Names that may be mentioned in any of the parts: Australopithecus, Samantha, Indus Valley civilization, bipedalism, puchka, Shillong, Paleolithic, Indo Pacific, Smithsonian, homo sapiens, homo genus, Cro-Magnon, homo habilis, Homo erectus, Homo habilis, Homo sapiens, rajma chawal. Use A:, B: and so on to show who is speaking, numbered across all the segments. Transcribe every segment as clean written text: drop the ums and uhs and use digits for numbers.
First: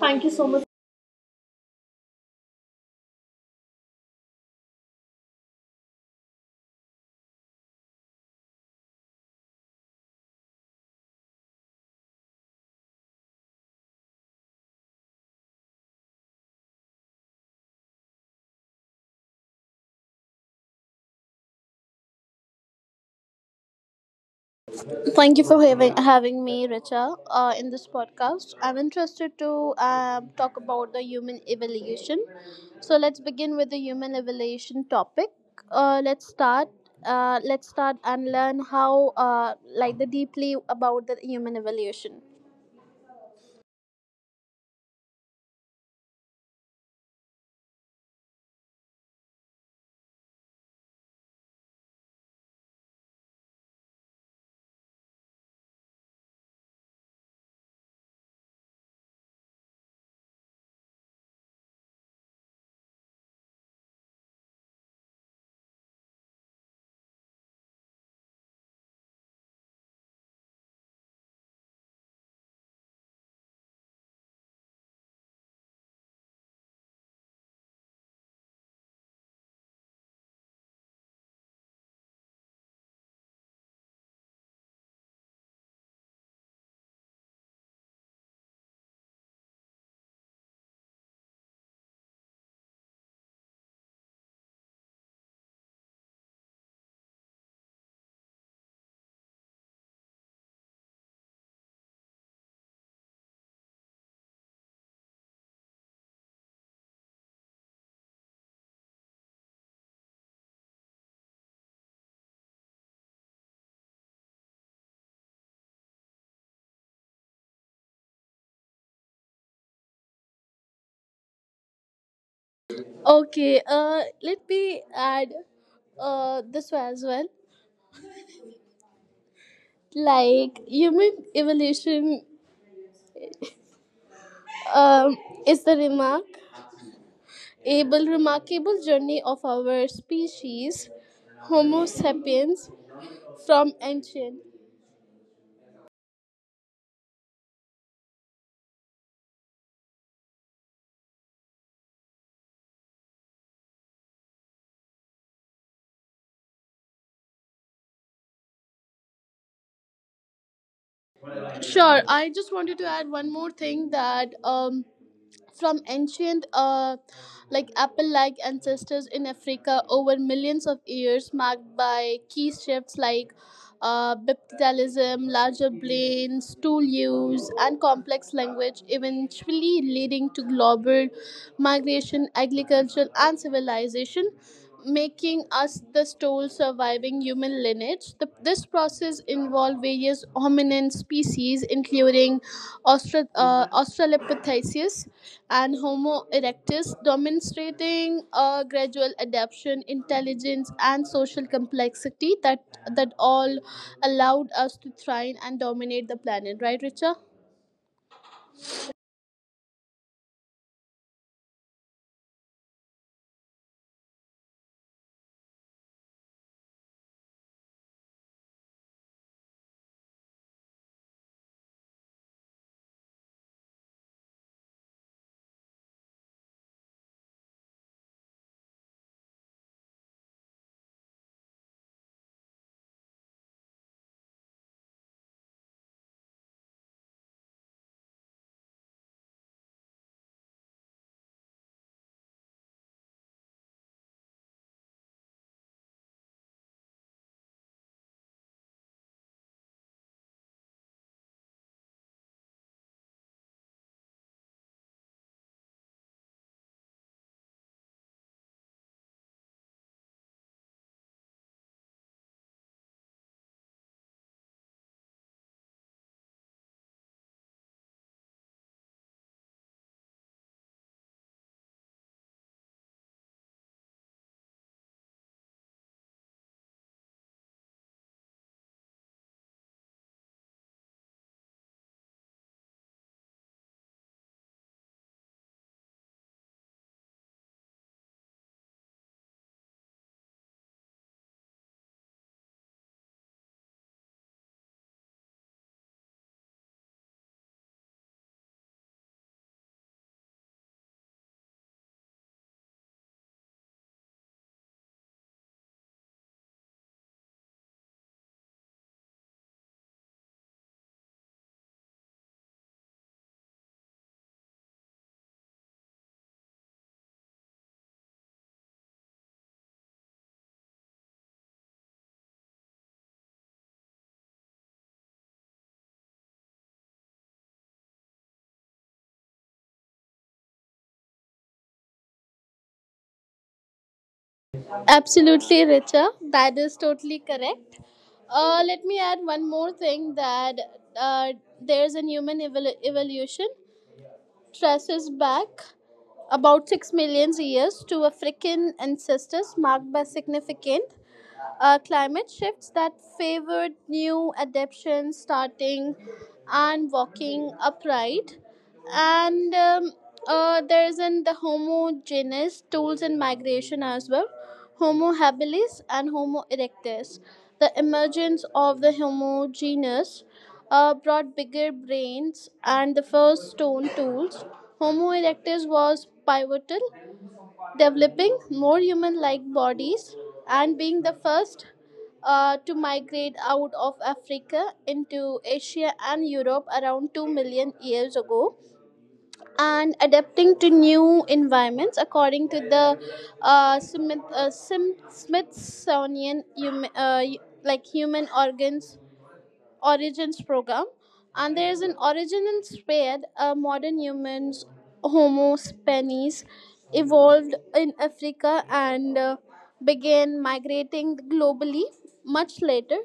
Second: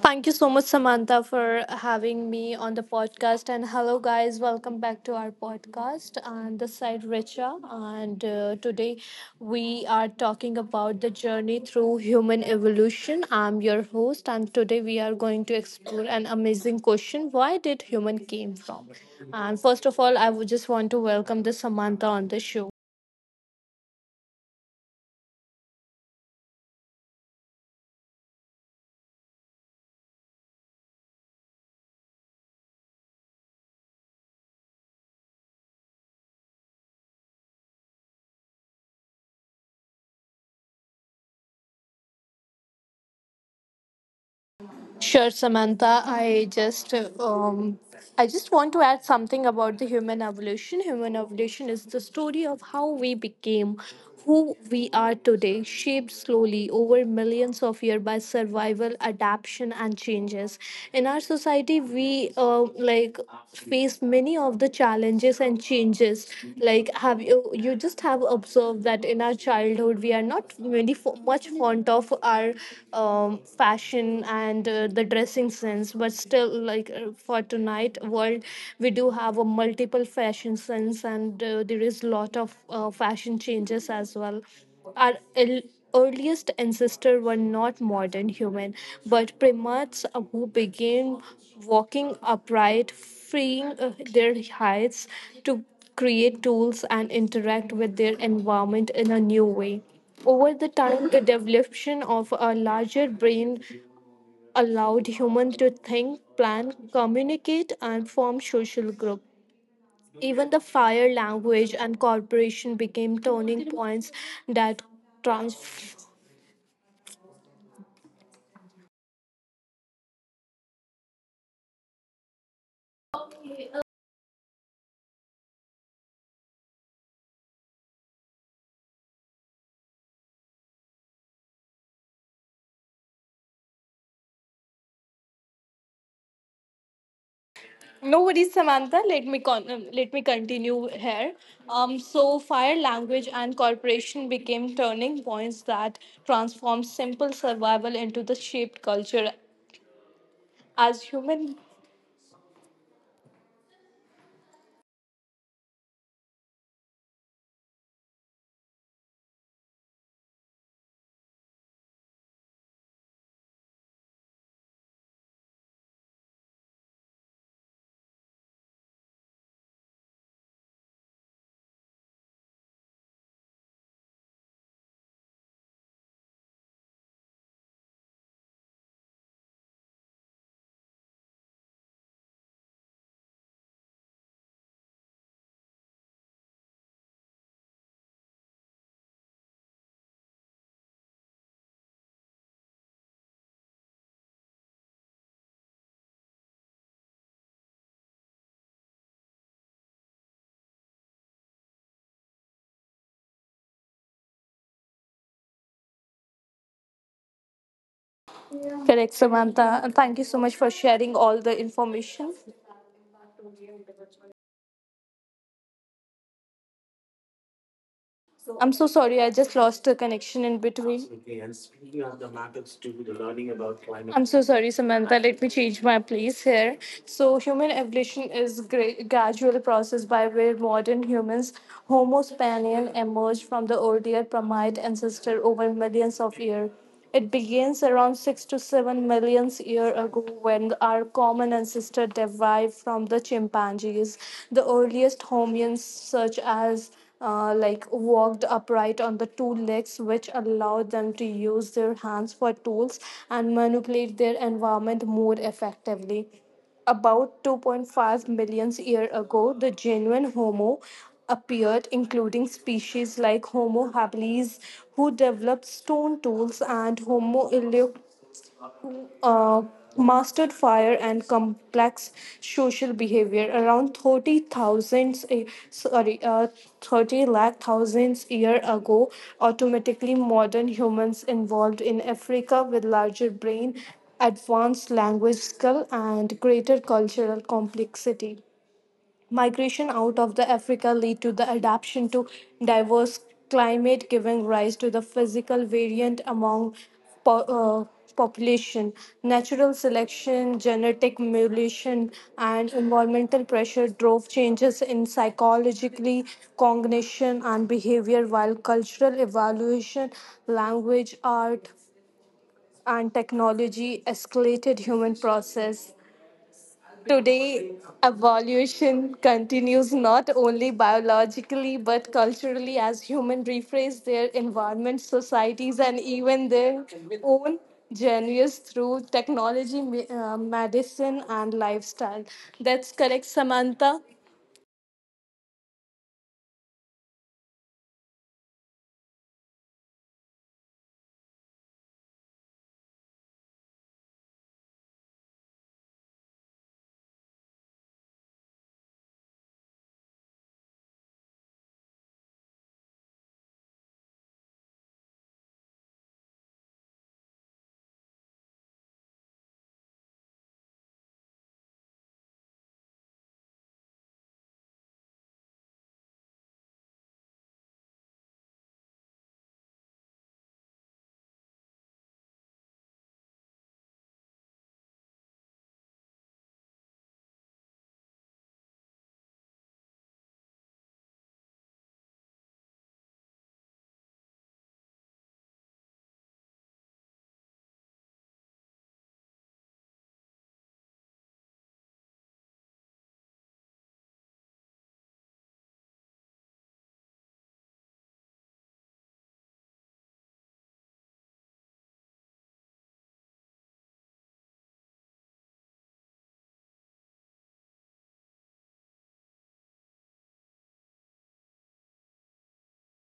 A: Thank
B: Thank
A: you
B: you
A: so
B: so
A: much.
B: much, Samantha, for having me on the podcast. And hello, guys. Welcome back to our podcast. And this side, Richa. And Today we are talking about the journey through human evolution. I'm your host. And today we are going to explore an amazing question: why did human came from? And first of all, I would just want to welcome the Samantha on the show.
A: Thank you for having me, Richa, in this podcast. I'm interested to talk about the human evolution. So let's begin with the human evolution topic. Let's start. Let's start and learn how the deeply about the human evolution.
B: Sure, Samantha. Um, I just want to add something about the human evolution. Human evolution is the story of how we became who we are today, shaped slowly over millions of years by survival, adaptation, and changes. In our society, we face many of the challenges and changes. Like have you just have observed that in our childhood we are not really much fond of our fashion and the dressing sense, but still for tonight world we do have a multiple fashion sense, and there is lot of fashion changes as well. Our earliest ancestor were not modern human but primates who began walking upright, freeing their heights to create tools and interact with their environment in a new way. Over the time, the development of a larger brain allowed humans to think, plan, communicate, and form social groups. Even the fire language and cooperation became turning points that trans.
A: Okay. Let me add, this as well. Like human evolution, um, is the
B: No worries,
A: remarkable
B: Samantha.
A: journey
B: Let me
A: of our
B: let me continue
A: species
B: here.
A: Homo
B: So
A: sapiens
B: fire language and
A: from
B: cooperation
A: ancient.
B: became turning points that transformed simple survival into the shaped culture as human.
A: Sure, I just wanted to add one more thing that from ancient like apple like ancestors in Africa over millions of years, marked by key shifts like bipedalism, larger brains, tool use, and complex language, eventually leading to global migration, agriculture, and civilization, making us the sole surviving human lineage. This process involved various hominin species, including Australopithecus and Homo erectus, demonstrating a gradual adaptation, intelligence, and social complexity that allowed us to thrive and dominate the planet. Right, Richa?
B: Correct, Samantha. And thank you so much for sharing all the information. I'm so sorry, I just lost the connection in between. I'm so sorry, Samantha. Let me change my place here. So, human evolution is gradual process by where modern humans, Homo spanian, emerged from the earlier primate ancestor over millions of years. It begins around 6 to 7 million years ago when our common ancestor derived from the chimpanzees. The earliest hominins, such as walked upright on the two legs, which allowed them to use their hands for tools and manipulate their environment more effectively. About 2.5 million years ago, the genuine Homo appeared, including species like Homo habilis, who developed stone tools, and Homo erectus, uh, mastered fire and complex social behavior. Around 30,000, eh, sorry, uh, 30 lakh thousands year ago, automatically modern humans evolved in Africa with larger brain, advanced language skill, and greater cultural complexity. Migration out of the Africa lead to the adaptation to diverse climate, giving rise to the physical variant among po- uh, population. Natural selection, genetic mutation, and environmental pressure drove changes in psychologically cognition and behavior, while cultural evaluation, language, art, and technology escalated human process. Today, evolution continues not only biologically but culturally as humans rephrase their environment, societies, and even their own journeys through technology, medicine, and lifestyle. That's correct, Samantha.
A: Absolutely, Richa. That is totally correct. Let me add one more thing, that uh, there's an human evolution traces back about 6 million years to African ancestors, marked by significant climate shifts that favored new adaptations, starting and walking upright and there's in the homogeneous tools in migration as well. Homo habilis and Homo erectus, the emergence of the Homo genus, brought bigger brains and the first stone tools. Homo erectus was pivotal, developing more human-like bodies and being the first to migrate out of Africa into Asia and Europe around 2 million years ago and adapting to new environments, according to the Smithsonian like human organs origins program. And there is an origin in spared modern humans, Homo spenis, evolved in Africa and began migrating globally much later,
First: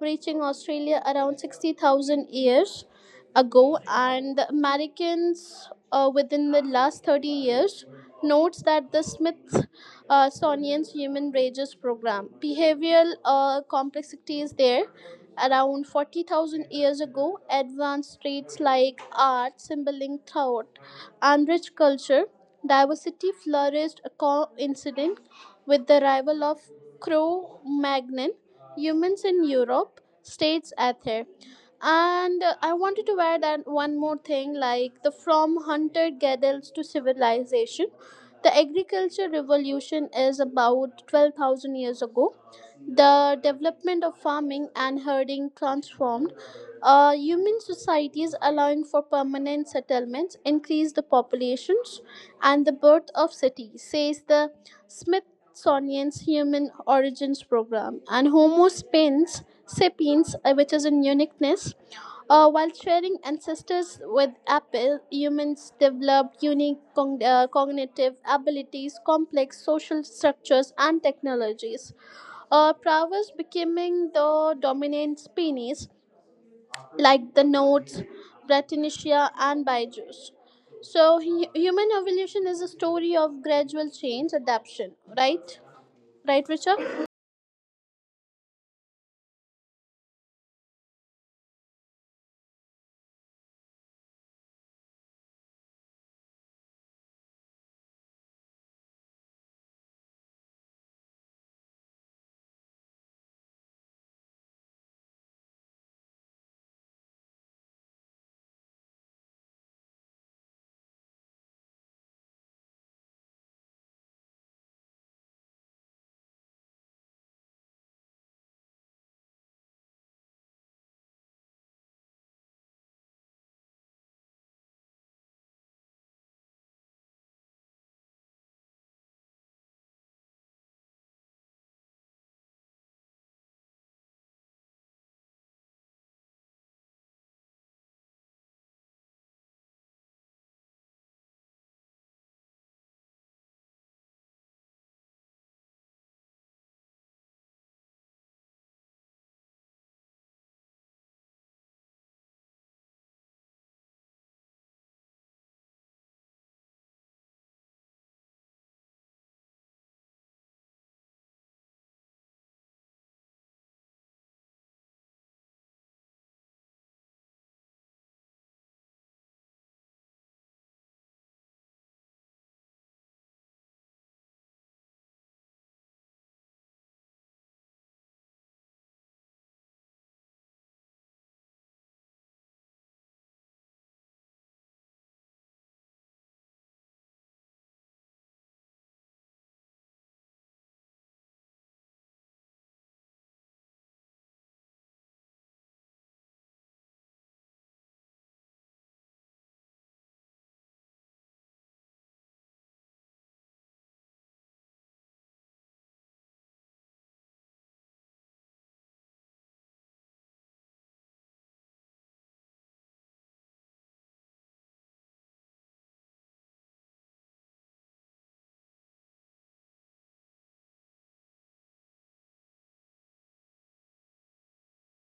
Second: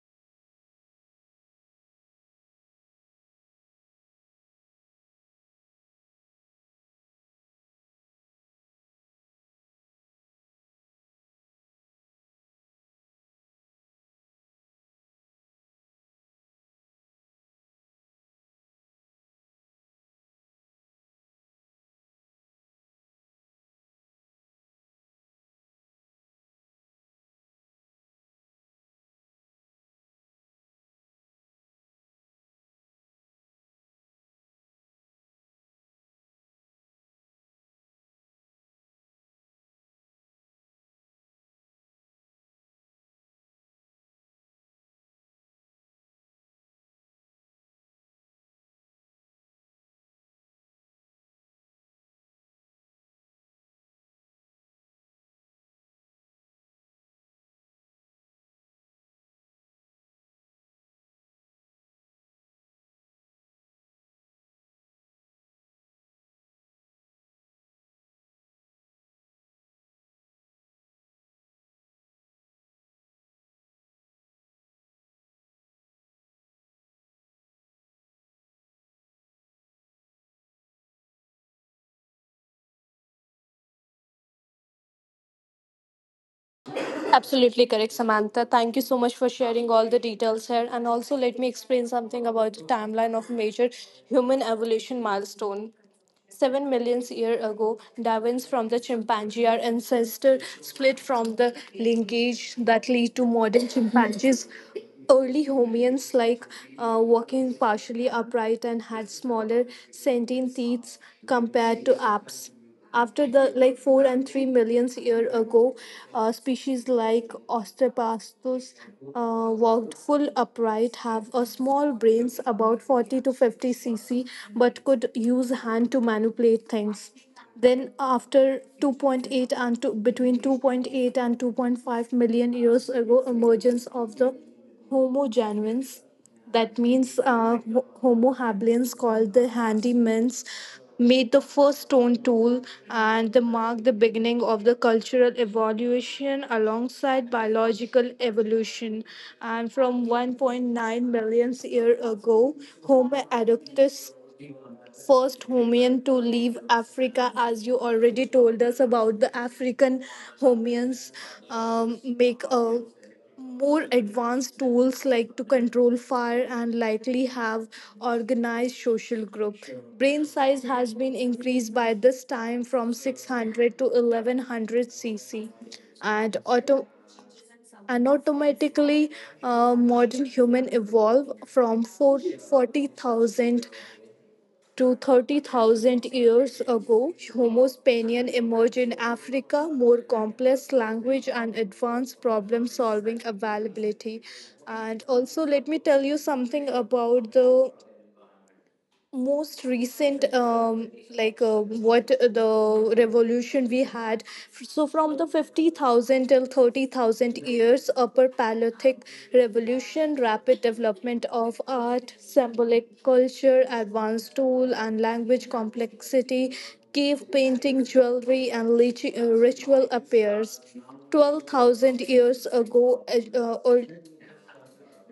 A: reaching Australia around 60,000 years ago, and the Americans within the last 30 years, notes that the Smithsonian's Human Wages Program behavioral complexity is there. Around 40,000 years ago, advanced traits like art, symboling thought, and rich culture diversity flourished, a coincident with the arrival of Cro-Magnon humans in Europe, states Ather. And I wanted to add that one more thing, like the from hunter gatherers to civilization, the agriculture revolution is about 12,000 years ago. The development of farming and herding transformed human societies, allowing for permanent settlements, increased the populations, and the birth of cities, says the Smithsonian's Human Origins Program. And Homo sapiens sapiens, which is in uniqueness. While sharing ancestors with Apple, humans developed unique cognitive abilities, complex social structures, and technologies. Prowess, becoming the dominant species, like the nodes, Brettanomyces, and Bijus. So, human evolution is a story of gradual change, adaptation, right? Right, Richard?
B: Absolutely correct, Samantha. Thank you so much for sharing all the details here. And also, let me explain something about the timeline of major human evolution milestone. 7 million years ago, Darwin's from the chimpanzee, our ancestor, split from the lineage that lead to modern chimpanzees. Early hominins, like walking partially upright and had smaller sentient teeth compared to apes. After the like four and three millions year ago, species like Osteopastos walked full upright, have a small brains about 40 to 50 cc, but could use hand to manipulate things. Then after 2.8 and two between 2.8 and 2.5 million years ago, emergence of the Homo genuines, that means Homo habilis, called the Handymans, made the first stone tool, and they marked the beginning of the cultural evolution alongside biological evolution. And from 1.9 million years ago, Homo erectus first homian to leave Africa, as you already told us about the African homians, make a more advanced tools like to control fire and likely have organized social group. Brain size has been increased by this time from 600 to 1100 cc, and auto and automatically modern human evolve from 4 40,000 to 30,000 years ago. Homo Spanian emerged in Africa, more complex language and advanced problem solving availability. And also, let me tell you something about the most recent um, what the revolution we had. So from the 50,000 till 30,000 years, upper paleolithic revolution, rapid development of art, symbolic culture, advanced tool, and language complexity. Cave painting, jewelry, and ritual appears. 12,000 years ago, or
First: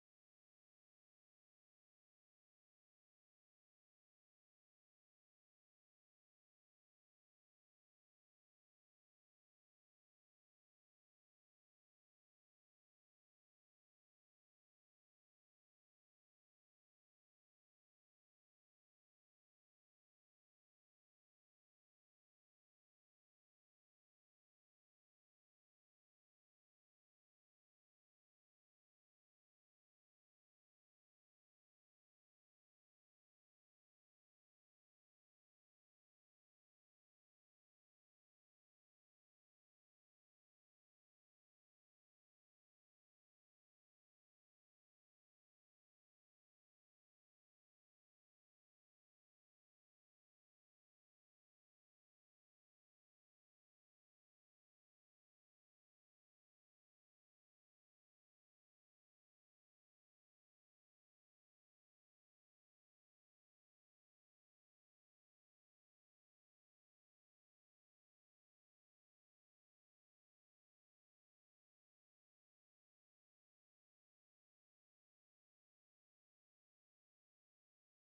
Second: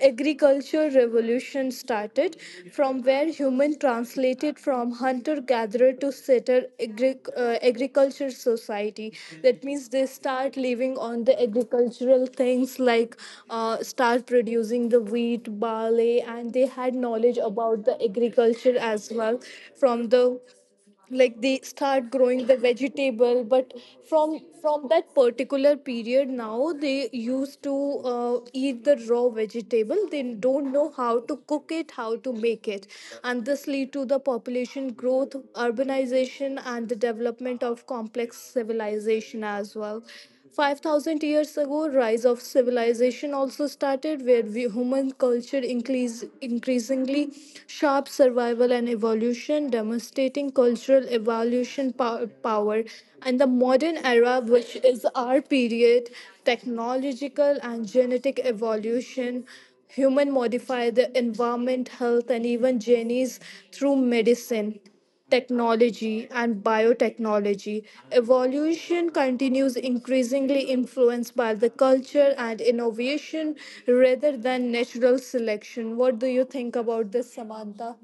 B: agriculture revolution started, from where human translated from hunter gatherer to settler agriculture society. That means they start living on the agricultural things, like start producing the wheat barley, and they had knowledge about the agriculture as well. From the like they start growing the vegetable, but from that particular period now they used to eat the raw vegetable. They don't know how to cook it, how to make it. And this lead to the population growth, urbanization, and the development of complex civilization as well. 5,000 years ago, rise of civilization also started, where we, human culture increasingly sharp survival and evolution, demonstrating cultural evolution power. And the modern era, which is our period, technological and genetic evolution, human modify the environment, health, and even genies through medicine, technology, and biotechnology. Evolution continues increasingly influenced by the culture and innovation rather than natural selection. What do you think about this, Samantha?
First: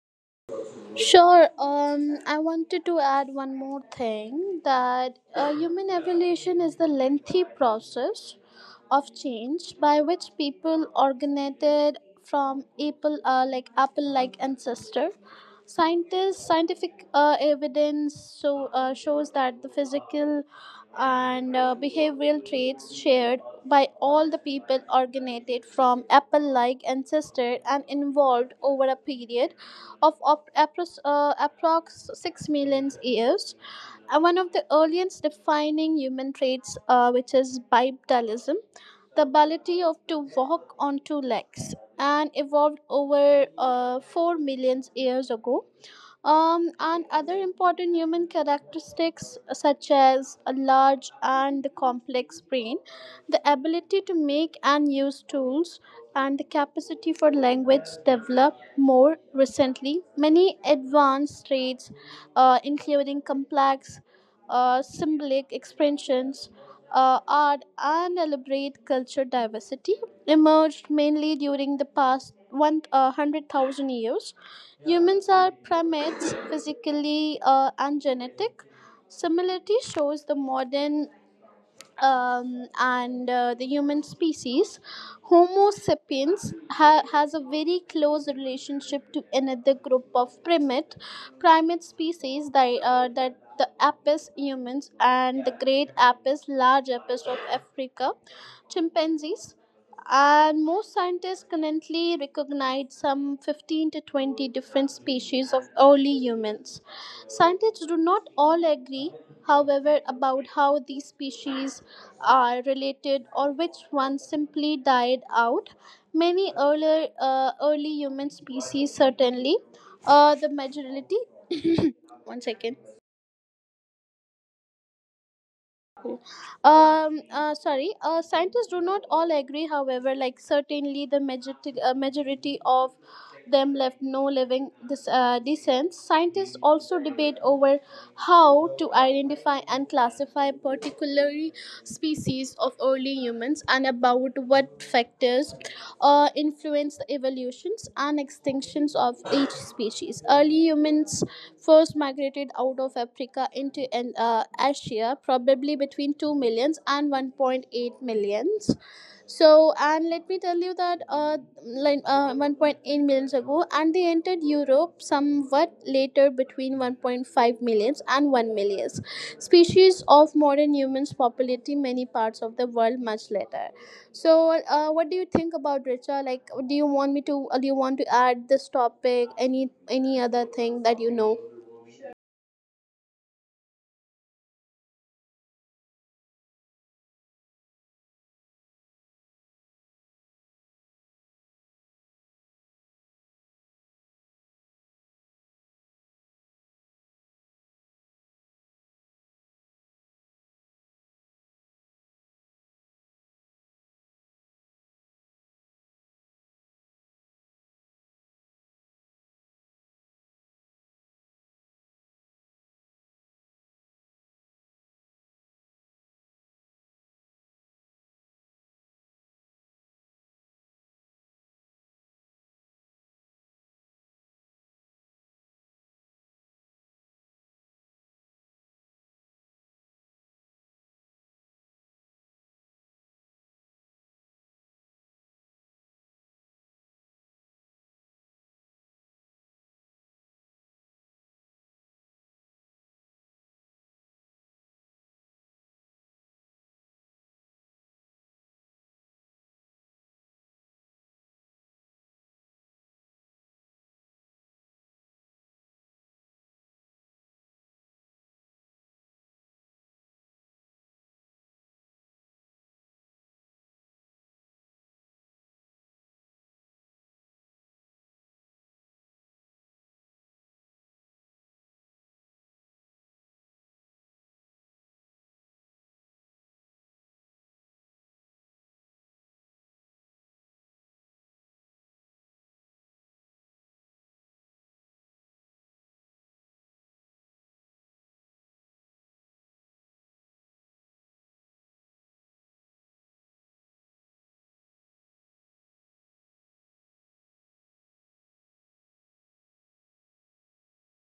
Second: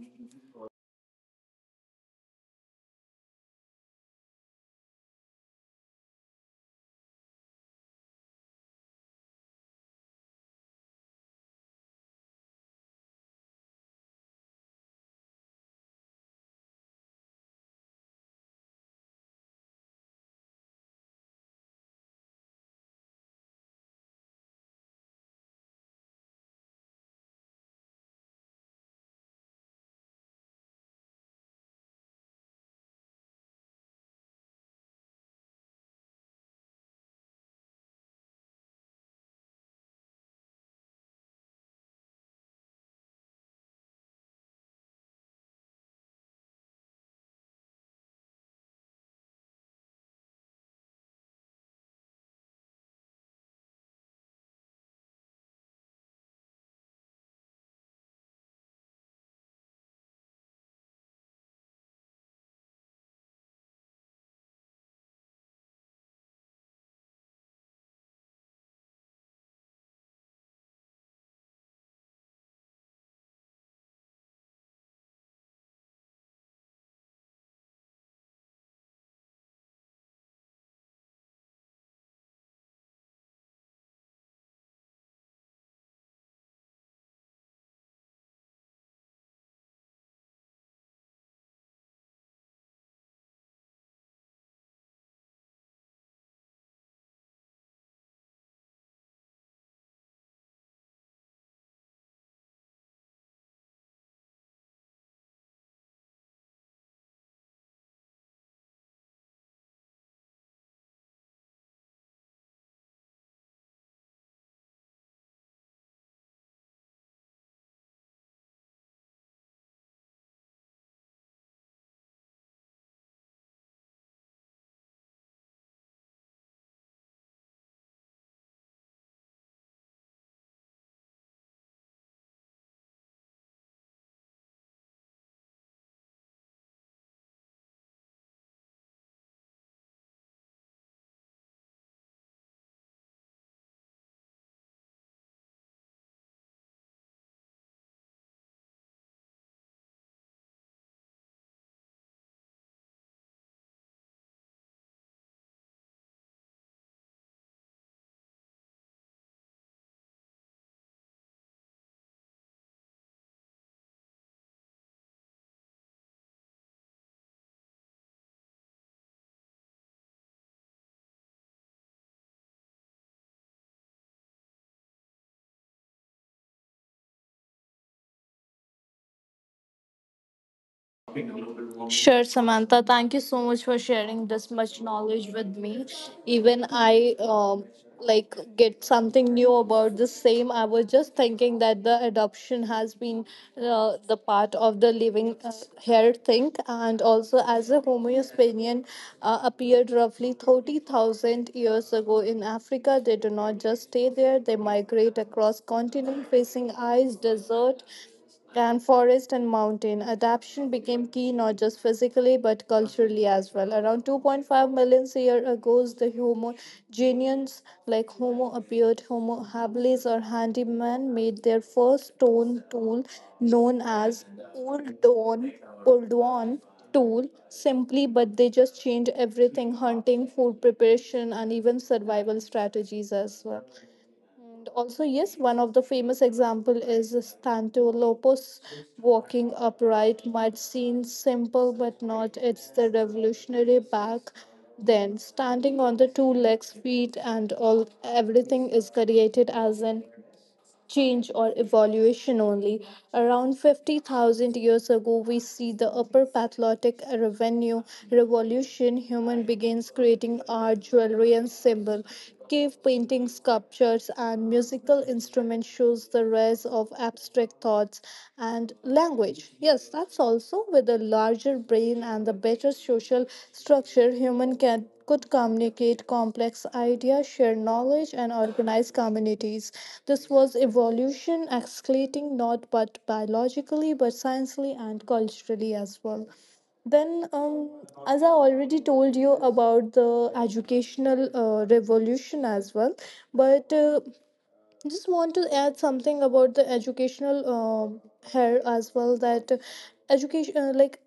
A: Sure. I wanted to add one more thing, that human evolution is the lengthy process of change by which people originated from apple-like ancestor. Scientific evidence shows that the physical and behavioral traits shared by all the people originated from apple-like ancestor and evolved over a period of approx 6 million years. And one of the earliest defining human traits, which is bipedalism, the ability of to walk on two legs, and evolved over 4 million years ago. And other important human characteristics, such as a large and the complex brain, the ability to make and use tools, and the capacity for language developed more recently. Many advanced traits, including complex symbolic expressions, art, and elaborate culture diversity emerged mainly during the past one 100,000 years. Humans are primates, physically and genetic. Similarity shows the modern and the human species, Homo sapiens, has a very close relationship to another group of primate species that the apis humans and the great apis, large apis of Africa, chimpanzees. And most scientists currently recognize some 15 to 20 different species of early humans. Scientists do not all agree, however, about how these species are related or which one simply died out. Many earlier, early human species, certainly, uh, the majority, one second, sorry, scientists do not all agree, however, like certainly the majority of them left no living this descent. Scientists also debate over how to identify and classify particular species of early humans and about what factors influence the evolutions and extinctions of each species. Early humans first migrated out of Africa into Asia, probably between 2 millions and 1.8 millions. So, and let me tell you that 1.8 millions ago, and they entered Europe somewhat later, between 1.5 millions and 1 million. Species of modern humans populating many parts of the world much later. So, what do you think about, Richa? Like, do you want me to? Do you want to add this topic? Any other thing that you know?
B: Sure, Samantha. Thank you so much for sharing this much knowledge with me. Even I get something new about the same. I was just thinking that the adoption has been the part of the living here thing, and also as a Homo Hispanian appeared roughly 30,000 years ago in Africa. They do not just stay there; they migrate across continent, facing ice, desert, and forest, and mountain. Adaptation became key, not just physically but culturally as well. Around 2.5 million years ago, the Homo genians like Homo appeared. Homo habilis or handyman made their first stone tool known as old dawn, old dawn tool simply, but they just changed everything: hunting, food preparation, and even survival strategies as well. And also, yes, one of the famous example is Stantolopos. Walking upright might seem simple, but not. It's the revolutionary back then. Standing on the two legs, feet, and all, everything is created as an change or evolution only. Around 50,000 years ago, we see the upper Paleolithic revenue revolution. Human begins creating art, jewelry, and symbol. Cave paintings, sculptures, and musical instruments shows the rise of abstract thoughts and language. Yes, that's also with a larger brain and the better social structure, human can could communicate complex ideas, share knowledge, and organize communities. This was evolution escalating not but biologically, but scientifically and culturally as well. Then as I already told you about the educational revolution as well, but I just want to add something about the educational here as well, that education uh, like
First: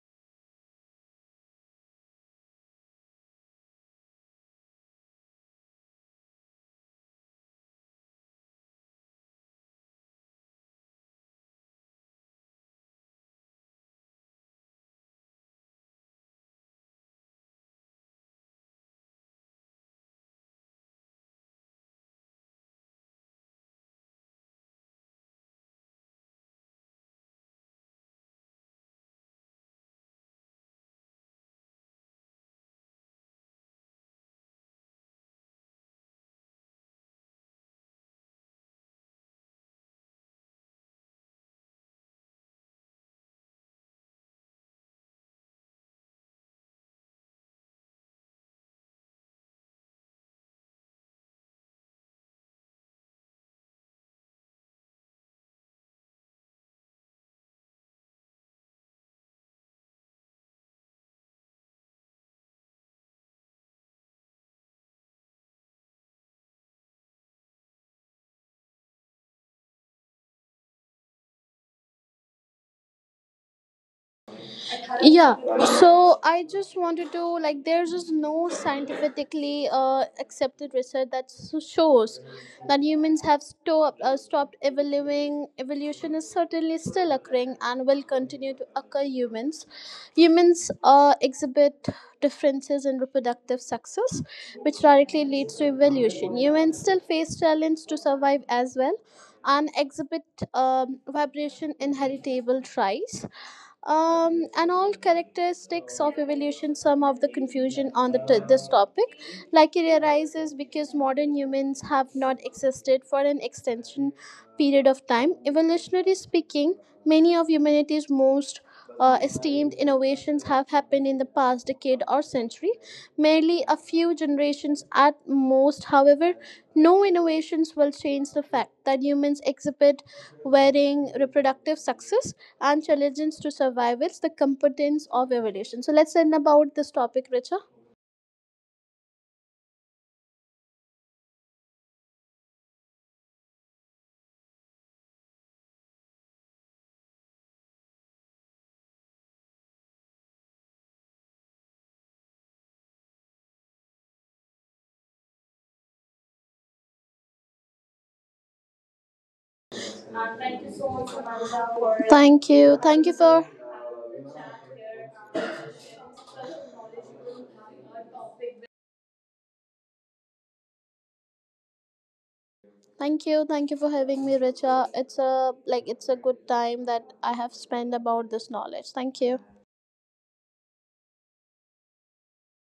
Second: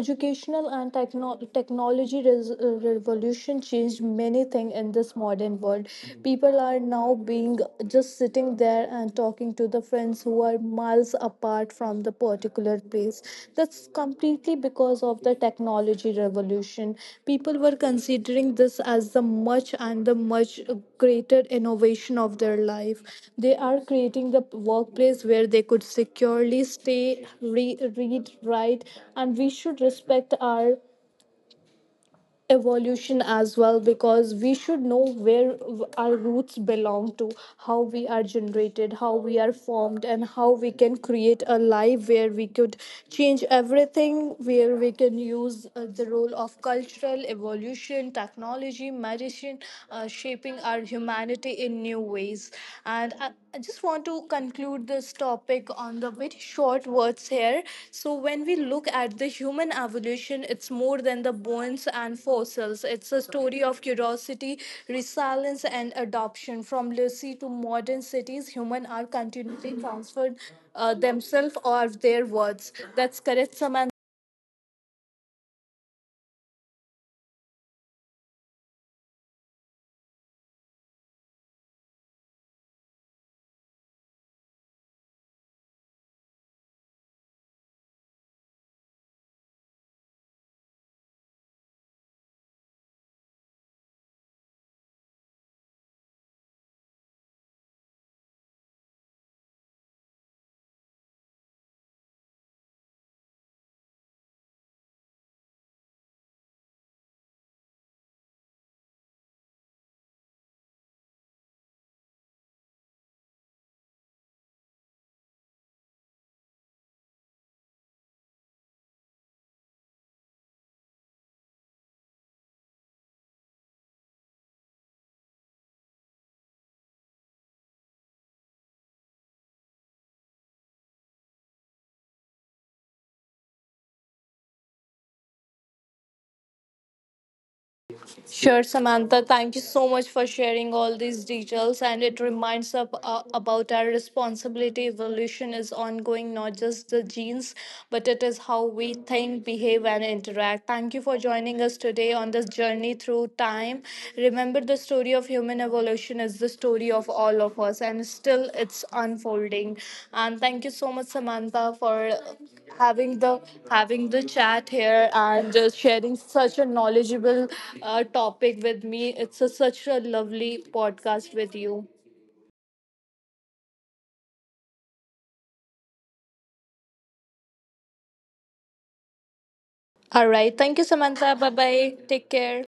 B: educational and technology revolution changed many things in this modern world. Mhm. People are now being just sitting there and talking to the friends who are miles apart from the particular place. That's completely because of the technology revolution. People were considering this as the much created innovation of their life. They are creating the workplace where they could securely stay, read, write. And we should respect our evolution as well, because we should know where our roots belong to, how we are generated, how we are formed, and how we can create a life where we could change everything, where we can use the role of cultural evolution, technology, medicine, shaping our humanity in new ways. And I just want to conclude this topic on the very short words here. So, when we look at the human evolution, it's more than the bones and fossils. It's a story of curiosity, resilience, and adoption. From literacy to modern cities, humans are continually transferred themselves or their words. That's correct, Samantha.
A: Yeah, so I just wanted to like, there's just no scientifically accepted research that shows that humans have stopped evolving. Evolution is certainly still occurring and will continue to occur. Humans exhibit differences in reproductive success, which directly leads to evolution. Humans still face challenge to survive as well, and exhibit vibration inheritable traits, and all characteristics of evolution. Some of the confusion on this topic, like it arises because modern humans have not existed for an extension period of time, evolutionary speaking. Many of humanity's most esteemed innovations have happened in the past decade or century, merely a few generations at most. However, no innovations will change the fact that humans exhibit varying reproductive success and challenges to survival, the competence of evolution. So let's end about this topic, Richa.
B: Sure, Samantha. Thank you so much for sharing all these details. And it reminds us about our responsibility. Evolution is ongoing, not just the genes, but it is how we think, behave, and interact. Thank you for joining us today on this journey through time. Remember, the story of human evolution is the story of all of us, and still it's unfolding. And thank you so much, Samantha, for
A: Thank you. Thank you
B: having the
A: for
B: having the chat here and just sharing such a knowledgeable topic with me. It's a, such a lovely podcast with you.
A: Thank you, thank you for having me, Richa. It's a like it's a good time that I have spent about this knowledge. Thank you.
B: All right, thank you, Samantha. Bye bye, take care.